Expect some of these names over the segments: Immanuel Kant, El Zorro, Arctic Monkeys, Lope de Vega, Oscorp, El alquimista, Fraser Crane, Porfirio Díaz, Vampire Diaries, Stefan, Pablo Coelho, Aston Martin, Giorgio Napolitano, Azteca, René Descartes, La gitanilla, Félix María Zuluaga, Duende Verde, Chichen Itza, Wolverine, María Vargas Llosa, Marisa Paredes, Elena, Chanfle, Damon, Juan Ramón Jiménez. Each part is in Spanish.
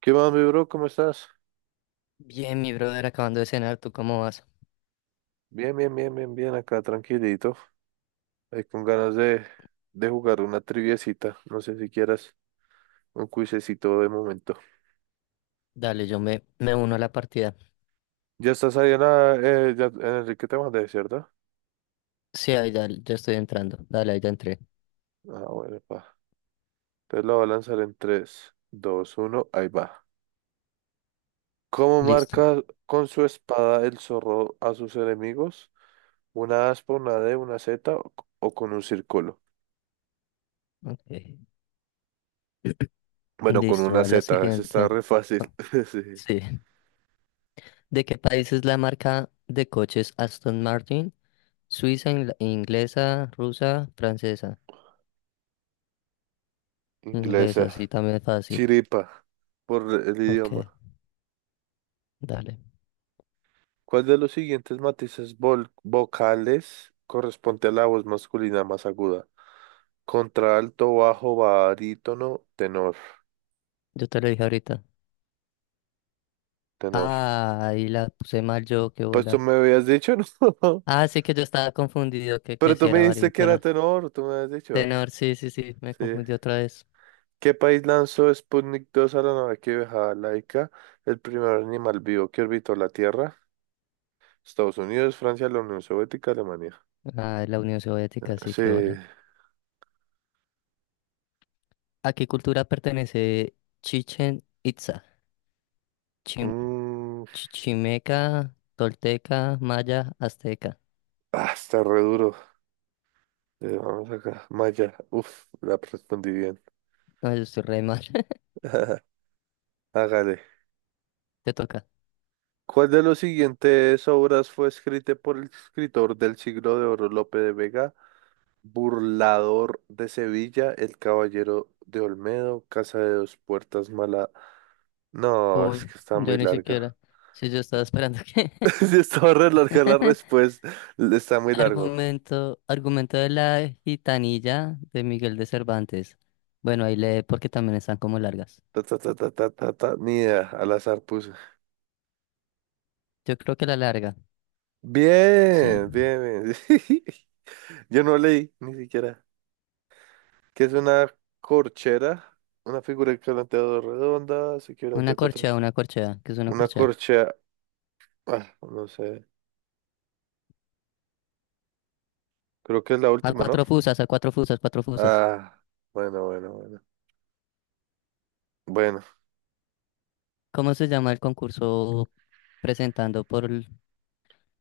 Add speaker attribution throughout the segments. Speaker 1: ¿Qué más, mi bro? ¿Cómo estás?
Speaker 2: Bien, mi brother, acabando de cenar, ¿tú cómo vas?
Speaker 1: Bien, bien, bien, bien, bien, acá tranquilito. Ahí con ganas de jugar una triviecita. No sé si quieras un cuisecito de momento.
Speaker 2: Dale, yo me uno a la partida.
Speaker 1: Ya estás ahí en la... ya, en Enrique te mandé, ¿cierto?
Speaker 2: Sí, ahí dale, ya estoy entrando. Dale, ahí ya entré.
Speaker 1: Ah, bueno, pa. Entonces lo voy a lanzar en tres, dos, uno, ahí va. ¿Cómo
Speaker 2: Listo.
Speaker 1: marca con su espada el zorro a sus enemigos? ¿Una aspa, una D, una Z o con un círculo?
Speaker 2: Ok.
Speaker 1: Bueno, con
Speaker 2: Listo,
Speaker 1: una
Speaker 2: a la
Speaker 1: Z, ese está
Speaker 2: siguiente.
Speaker 1: re fácil.
Speaker 2: Ah,
Speaker 1: Sí,
Speaker 2: sí. ¿De qué país es la marca de coches Aston Martin? Suiza, inglesa, rusa, francesa. Inglesa,
Speaker 1: inglesa.
Speaker 2: sí, también es fácil.
Speaker 1: Chiripa, por el
Speaker 2: Ok,
Speaker 1: idioma.
Speaker 2: dale.
Speaker 1: ¿Cuál de los siguientes matices vocales corresponde a la voz masculina más aguda? Contralto, bajo, barítono, tenor.
Speaker 2: Yo te lo dije ahorita.
Speaker 1: Tenor.
Speaker 2: Ah, ahí la puse mal yo, qué
Speaker 1: Pues tú
Speaker 2: bola.
Speaker 1: me habías dicho, ¿no?
Speaker 2: Ah, sí que yo estaba confundido que
Speaker 1: Pero
Speaker 2: si
Speaker 1: tú me
Speaker 2: era
Speaker 1: dijiste que
Speaker 2: variante.
Speaker 1: era tenor, tú me habías dicho.
Speaker 2: Tenor, sí, sí, sí, me
Speaker 1: Sí.
Speaker 2: confundí otra vez.
Speaker 1: ¿Qué país lanzó Sputnik 2 a la nave que viajaba laica? El primer animal vivo que orbitó la Tierra. Estados Unidos, Francia, la Unión Soviética, Alemania.
Speaker 2: Ah, la Unión Soviética, así
Speaker 1: Sí.
Speaker 2: que hola. ¿A qué cultura pertenece Chichen Itza? Chim-
Speaker 1: Mm,
Speaker 2: Chichimeca, Tolteca, Maya, Azteca.
Speaker 1: ah, está re duro. Vamos acá. Maya. Uf, la respondí bien.
Speaker 2: No, yo estoy re mal.
Speaker 1: Hágale.
Speaker 2: Te toca.
Speaker 1: ¿Cuál de las siguientes obras fue escrita por el escritor del siglo de oro Lope de Vega? Burlador de Sevilla, El Caballero de Olmedo, Casa de dos Puertas, Mala. No, es
Speaker 2: Uy,
Speaker 1: que está
Speaker 2: yo
Speaker 1: muy
Speaker 2: ni
Speaker 1: larga.
Speaker 2: siquiera. Sí, yo estaba esperando que.
Speaker 1: Sí, estaba re larga la respuesta. Está muy largo.
Speaker 2: Argumento, argumento de la gitanilla de Miguel de Cervantes. Bueno, ahí lee porque también están como largas.
Speaker 1: Ta, ta, ta, ta, ta, ta, ta. Ni idea, al azar puse.
Speaker 2: Yo creo que la larga, sí.
Speaker 1: Bien, bien, bien. Yo no leí, ni siquiera. Que es una corchera, una figura equivalente a dos redonda, se equivalente a cuatro.
Speaker 2: Una corchea, que es una
Speaker 1: Una
Speaker 2: corchea.
Speaker 1: corchea, ah, no sé, creo que es la última, ¿no?
Speaker 2: A cuatro fusas, cuatro fusas.
Speaker 1: Ah, bueno, bueno, bueno. Bueno,
Speaker 2: ¿Cómo se llama el concurso presentando por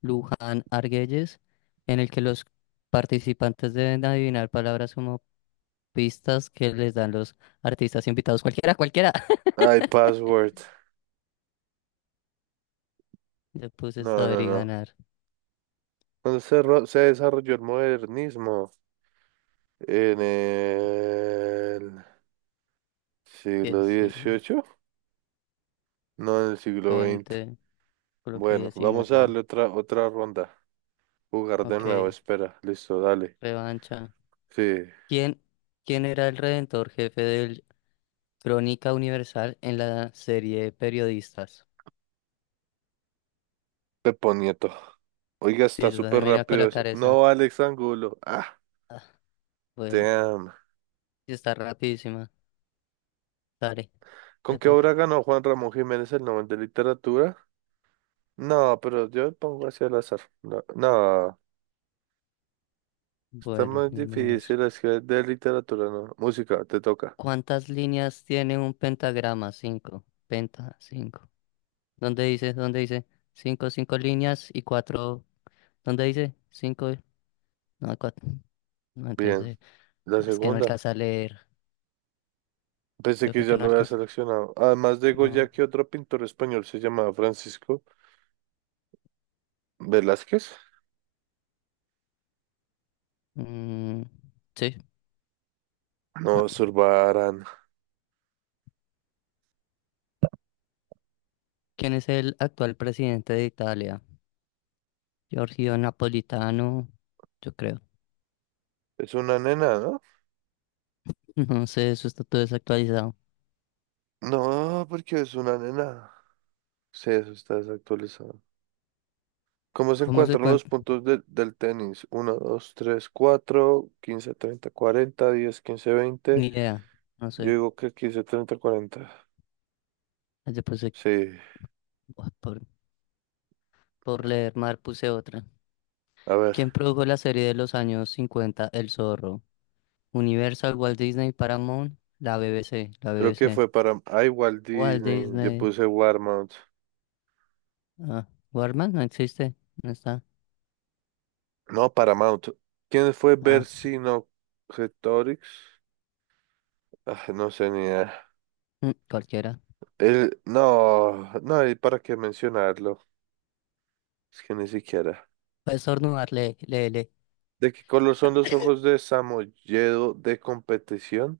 Speaker 2: Luján Argüelles, en el que los participantes deben adivinar palabras como pistas que les dan los artistas invitados? Cualquiera, cualquiera.
Speaker 1: ay, password.
Speaker 2: Le puse
Speaker 1: No,
Speaker 2: saber
Speaker 1: no,
Speaker 2: y
Speaker 1: no.
Speaker 2: ganar.
Speaker 1: Cuando se desarrolló el modernismo en el siglo
Speaker 2: Diez y
Speaker 1: dieciocho no en el siglo XX.
Speaker 2: 20, creo que
Speaker 1: Bueno, vamos a
Speaker 2: 19.
Speaker 1: darle otra ronda. Jugar de
Speaker 2: Ok,
Speaker 1: nuevo, espera. Listo, dale.
Speaker 2: revancha.
Speaker 1: Sí,
Speaker 2: ¿Quién, quién era el redentor jefe del Crónica Universal en la serie de periodistas?
Speaker 1: Pepo Nieto. Oiga,
Speaker 2: Sí,
Speaker 1: está
Speaker 2: yo
Speaker 1: súper
Speaker 2: también me iba a
Speaker 1: rápido eso.
Speaker 2: colocar esa.
Speaker 1: No, Alex Angulo. Ah,
Speaker 2: Ah, bueno,
Speaker 1: damn.
Speaker 2: sí está rapidísima. Dale,
Speaker 1: ¿Con
Speaker 2: te
Speaker 1: qué obra
Speaker 2: toca.
Speaker 1: ganó Juan Ramón Jiménez el Nobel de Literatura? No, pero yo pongo así al azar. No, no, está
Speaker 2: Bueno,
Speaker 1: muy
Speaker 2: ni modos.
Speaker 1: difícil. Es que de literatura, no. Música, te toca.
Speaker 2: ¿Cuántas líneas tiene un pentagrama? Cinco. Penta, cinco. ¿Dónde dice? ¿Dónde dice? Cinco, cinco líneas y cuatro. ¿Dónde dice? Cinco. No, cuatro. No,
Speaker 1: Bien.
Speaker 2: entonces.
Speaker 1: La
Speaker 2: Ah, es que no
Speaker 1: segunda.
Speaker 2: alcanza a leer.
Speaker 1: Pensé
Speaker 2: Yo
Speaker 1: que
Speaker 2: fue
Speaker 1: ya
Speaker 2: que no
Speaker 1: lo había
Speaker 2: alcanza.
Speaker 1: seleccionado. Además de
Speaker 2: No.
Speaker 1: Goya, ¿qué otro pintor español se llamaba Francisco Velázquez?
Speaker 2: Mm, sí. No.
Speaker 1: No, Zurbarán.
Speaker 2: ¿Quién es el actual presidente de Italia? Giorgio Napolitano, yo creo.
Speaker 1: Es una nena, ¿no?
Speaker 2: No sé, eso está todo desactualizado.
Speaker 1: No, porque es una nena. Sí, eso está desactualizado. ¿Cómo se
Speaker 2: ¿Cómo se
Speaker 1: encuentran los
Speaker 2: cuenta?
Speaker 1: puntos del tenis? Uno, dos, tres, cuatro, 15, 30, 40, 10, 15, 20.
Speaker 2: Ni idea, no
Speaker 1: Yo
Speaker 2: sé.
Speaker 1: digo que 15, 30, cuarenta.
Speaker 2: Después de-
Speaker 1: Sí,
Speaker 2: Buah, por leer Mar puse otra.
Speaker 1: a ver.
Speaker 2: ¿Quién produjo la serie de los años 50 El Zorro? Universal, Walt Disney, Paramount, la BBC, la
Speaker 1: Creo que
Speaker 2: BBC.
Speaker 1: fue para... Ah, igual
Speaker 2: Walt
Speaker 1: Disney. Yo
Speaker 2: Disney.
Speaker 1: puse Warmount.
Speaker 2: Ah, Warman no existe, no está.
Speaker 1: No, Paramount. ¿Quién fue
Speaker 2: Ah,
Speaker 1: Vercingetorix? Ah, no sé, ni idea.
Speaker 2: mm, cualquiera.
Speaker 1: El... No, no hay para qué mencionarlo. Es que ni siquiera.
Speaker 2: Puedes estornudar, le le le.
Speaker 1: ¿De qué color son los ojos de Samoyedo de competición?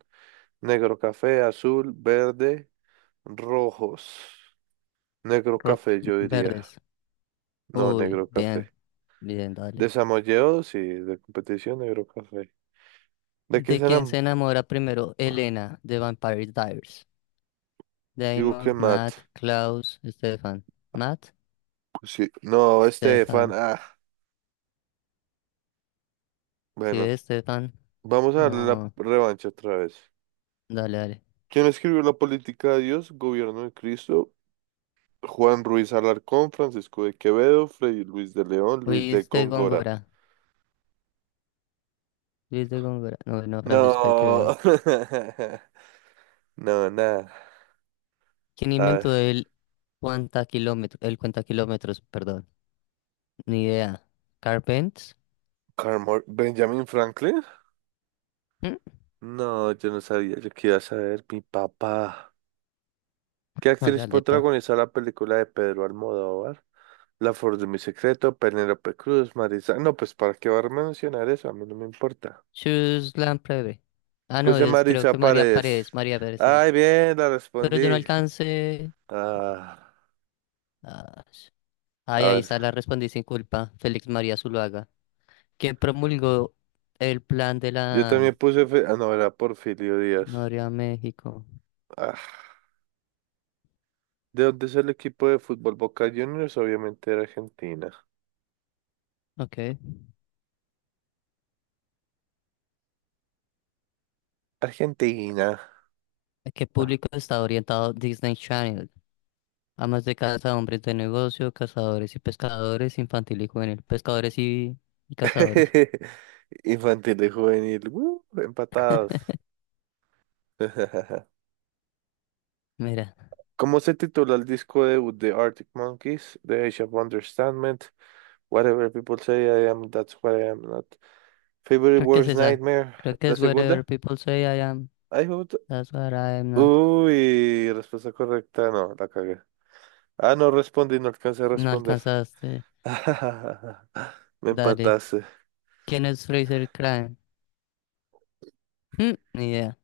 Speaker 1: Negro café, azul, verde, rojos. Negro
Speaker 2: Ro-
Speaker 1: café, yo diría.
Speaker 2: verdes.
Speaker 1: No,
Speaker 2: Uy,
Speaker 1: negro
Speaker 2: bien,
Speaker 1: café.
Speaker 2: bien,
Speaker 1: De
Speaker 2: dale.
Speaker 1: Samoyedos y de competición, negro café. ¿De qué
Speaker 2: ¿De quién se
Speaker 1: serán?
Speaker 2: enamora primero Elena de Vampire Diaries?
Speaker 1: Digo que
Speaker 2: Damon,
Speaker 1: mat.
Speaker 2: Matt, Klaus, Stefan. Matt.
Speaker 1: Pues sí. No, Estefan.
Speaker 2: Stefan.
Speaker 1: Ah,
Speaker 2: Sí,
Speaker 1: bueno.
Speaker 2: Stefan.
Speaker 1: Vamos a darle la
Speaker 2: No,
Speaker 1: revancha otra vez.
Speaker 2: dale, dale.
Speaker 1: ¿Quién escribió La política de Dios? Gobierno de Cristo. Juan Ruiz Alarcón, Francisco de Quevedo, Fray Luis de León, Luis de
Speaker 2: Luis de
Speaker 1: Góngora.
Speaker 2: Góngora. Luis de Góngora. No, no, Francisco de
Speaker 1: No.
Speaker 2: Quevedo.
Speaker 1: No, nada.
Speaker 2: ¿Quién
Speaker 1: A
Speaker 2: inventó
Speaker 1: ver.
Speaker 2: el cuenta kilómetro, el cuenta kilómetros? Perdón. Ni idea. Carpent.
Speaker 1: ¿Benjamin Franklin?
Speaker 2: ¿Mm?
Speaker 1: No, yo no sabía, yo quería saber, mi papá. ¿Qué actriz
Speaker 2: Hágale, pa.
Speaker 1: protagonizó la película de Pedro Almodóvar? La Flor de mi secreto, Penélope Cruz, Marisa. No, pues para qué va a mencionar eso, a mí no me importa.
Speaker 2: Shoes Lamprey. Ah, no,
Speaker 1: Pues de
Speaker 2: es creo que
Speaker 1: Marisa
Speaker 2: María
Speaker 1: Paredes.
Speaker 2: Paredes. María Paredes, sí.
Speaker 1: Ay, bien, la
Speaker 2: Pero yo no
Speaker 1: respondí.
Speaker 2: alcancé.
Speaker 1: Ah,
Speaker 2: Ah, ay,
Speaker 1: a
Speaker 2: ahí
Speaker 1: ver,
Speaker 2: está la respondí sin culpa. Félix María Zuluaga. ¿Quién promulgó el plan de
Speaker 1: yo
Speaker 2: la
Speaker 1: también puse, ah, no, era Porfirio Díaz.
Speaker 2: Noria México?
Speaker 1: Ah, ¿de dónde es el equipo de fútbol Boca Juniors? Obviamente era Argentina.
Speaker 2: Ok.
Speaker 1: Argentina.
Speaker 2: ¿A qué público está orientado Disney Channel? Amas de casa, hombres de negocio, cazadores y pescadores, infantil y juvenil, pescadores y cazadores.
Speaker 1: Infantil y juvenil, empatados.
Speaker 2: Mira,
Speaker 1: ¿Cómo se titula el disco debut de Arctic Monkeys, The Age of Understandment, Whatever People Say I Am, That's What I Am Not, Favorite
Speaker 2: creo que es
Speaker 1: Worst
Speaker 2: esa.
Speaker 1: Nightmare?
Speaker 2: Creo que
Speaker 1: ¿La
Speaker 2: es Wherever
Speaker 1: segunda?
Speaker 2: People Say I Am.
Speaker 1: Ay, me gusta.
Speaker 2: That's what I am not.
Speaker 1: Uy, respuesta correcta, no, la cagué. Ah, no respondí, no alcancé a
Speaker 2: No
Speaker 1: responder.
Speaker 2: alcanzaste.
Speaker 1: Me
Speaker 2: Dale.
Speaker 1: empataste.
Speaker 2: ¿Quién es Fraser Crane? Mm, ni idea.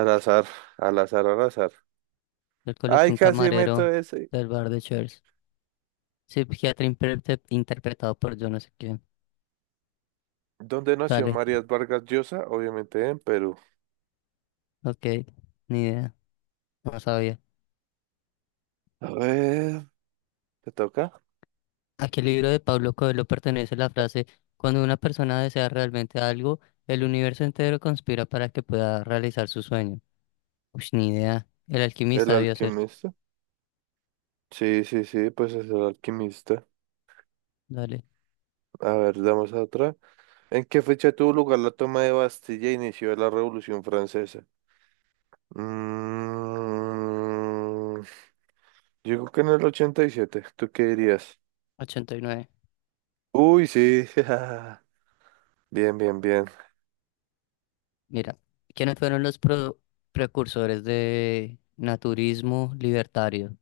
Speaker 1: Al azar, al azar, al azar.
Speaker 2: Yo
Speaker 1: Ay,
Speaker 2: coloqué un
Speaker 1: casi meto
Speaker 2: camarero
Speaker 1: eso.
Speaker 2: del bar de Cheers. Sí, psiquiatra interpretado por yo no sé quién.
Speaker 1: ¿Dónde nació
Speaker 2: Dale.
Speaker 1: María Vargas Llosa? Obviamente en Perú.
Speaker 2: Ok. Ni idea. No sabía.
Speaker 1: A ver, ¿te toca?
Speaker 2: ¿A qué libro de Pablo Coelho pertenece la frase, cuando una persona desea realmente algo, el universo entero conspira para que pueda realizar su sueño? Uy, ni idea. El
Speaker 1: El
Speaker 2: alquimista debió ser.
Speaker 1: alquimista. Sí, sí, sí, pues es el alquimista.
Speaker 2: Dale.
Speaker 1: A ver, damos a otra. ¿En qué fecha tuvo lugar la toma de Bastilla e inició la Revolución Francesa? Mm, yo creo que en el 87. ¿Tú qué dirías?
Speaker 2: 89.
Speaker 1: Uy, sí. Bien, bien, bien.
Speaker 2: Mira, ¿quiénes fueron los precursores de naturismo libertario?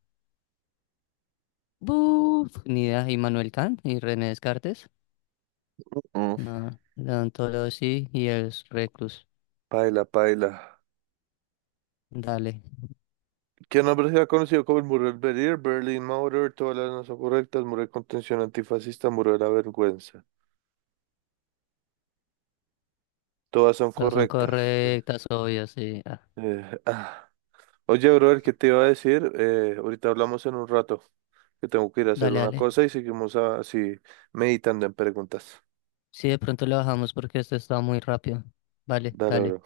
Speaker 2: Buf, ni idea. ¿Immanuel Kant y René Descartes?
Speaker 1: Mm,
Speaker 2: No. León Tolosí y el Reclus.
Speaker 1: Paila, paila.
Speaker 2: Dale.
Speaker 1: ¿Qué nombre se ha conocido como el muro del Berlín? Berlin Mauer, todas las no son correctas. Muro de contención antifascista, muro de la vergüenza. Todas son
Speaker 2: Todas son
Speaker 1: correctas. Eh,
Speaker 2: correctas, obvio, sí. Ah,
Speaker 1: eh, ah. Oye, brother, ¿qué te iba a decir? Ahorita hablamos en un rato, que tengo que ir a hacer
Speaker 2: dale,
Speaker 1: una
Speaker 2: dale.
Speaker 1: cosa y seguimos así meditando en preguntas.
Speaker 2: Sí, de pronto lo bajamos porque esto está muy rápido. Vale,
Speaker 1: Dale,
Speaker 2: dale.
Speaker 1: bro.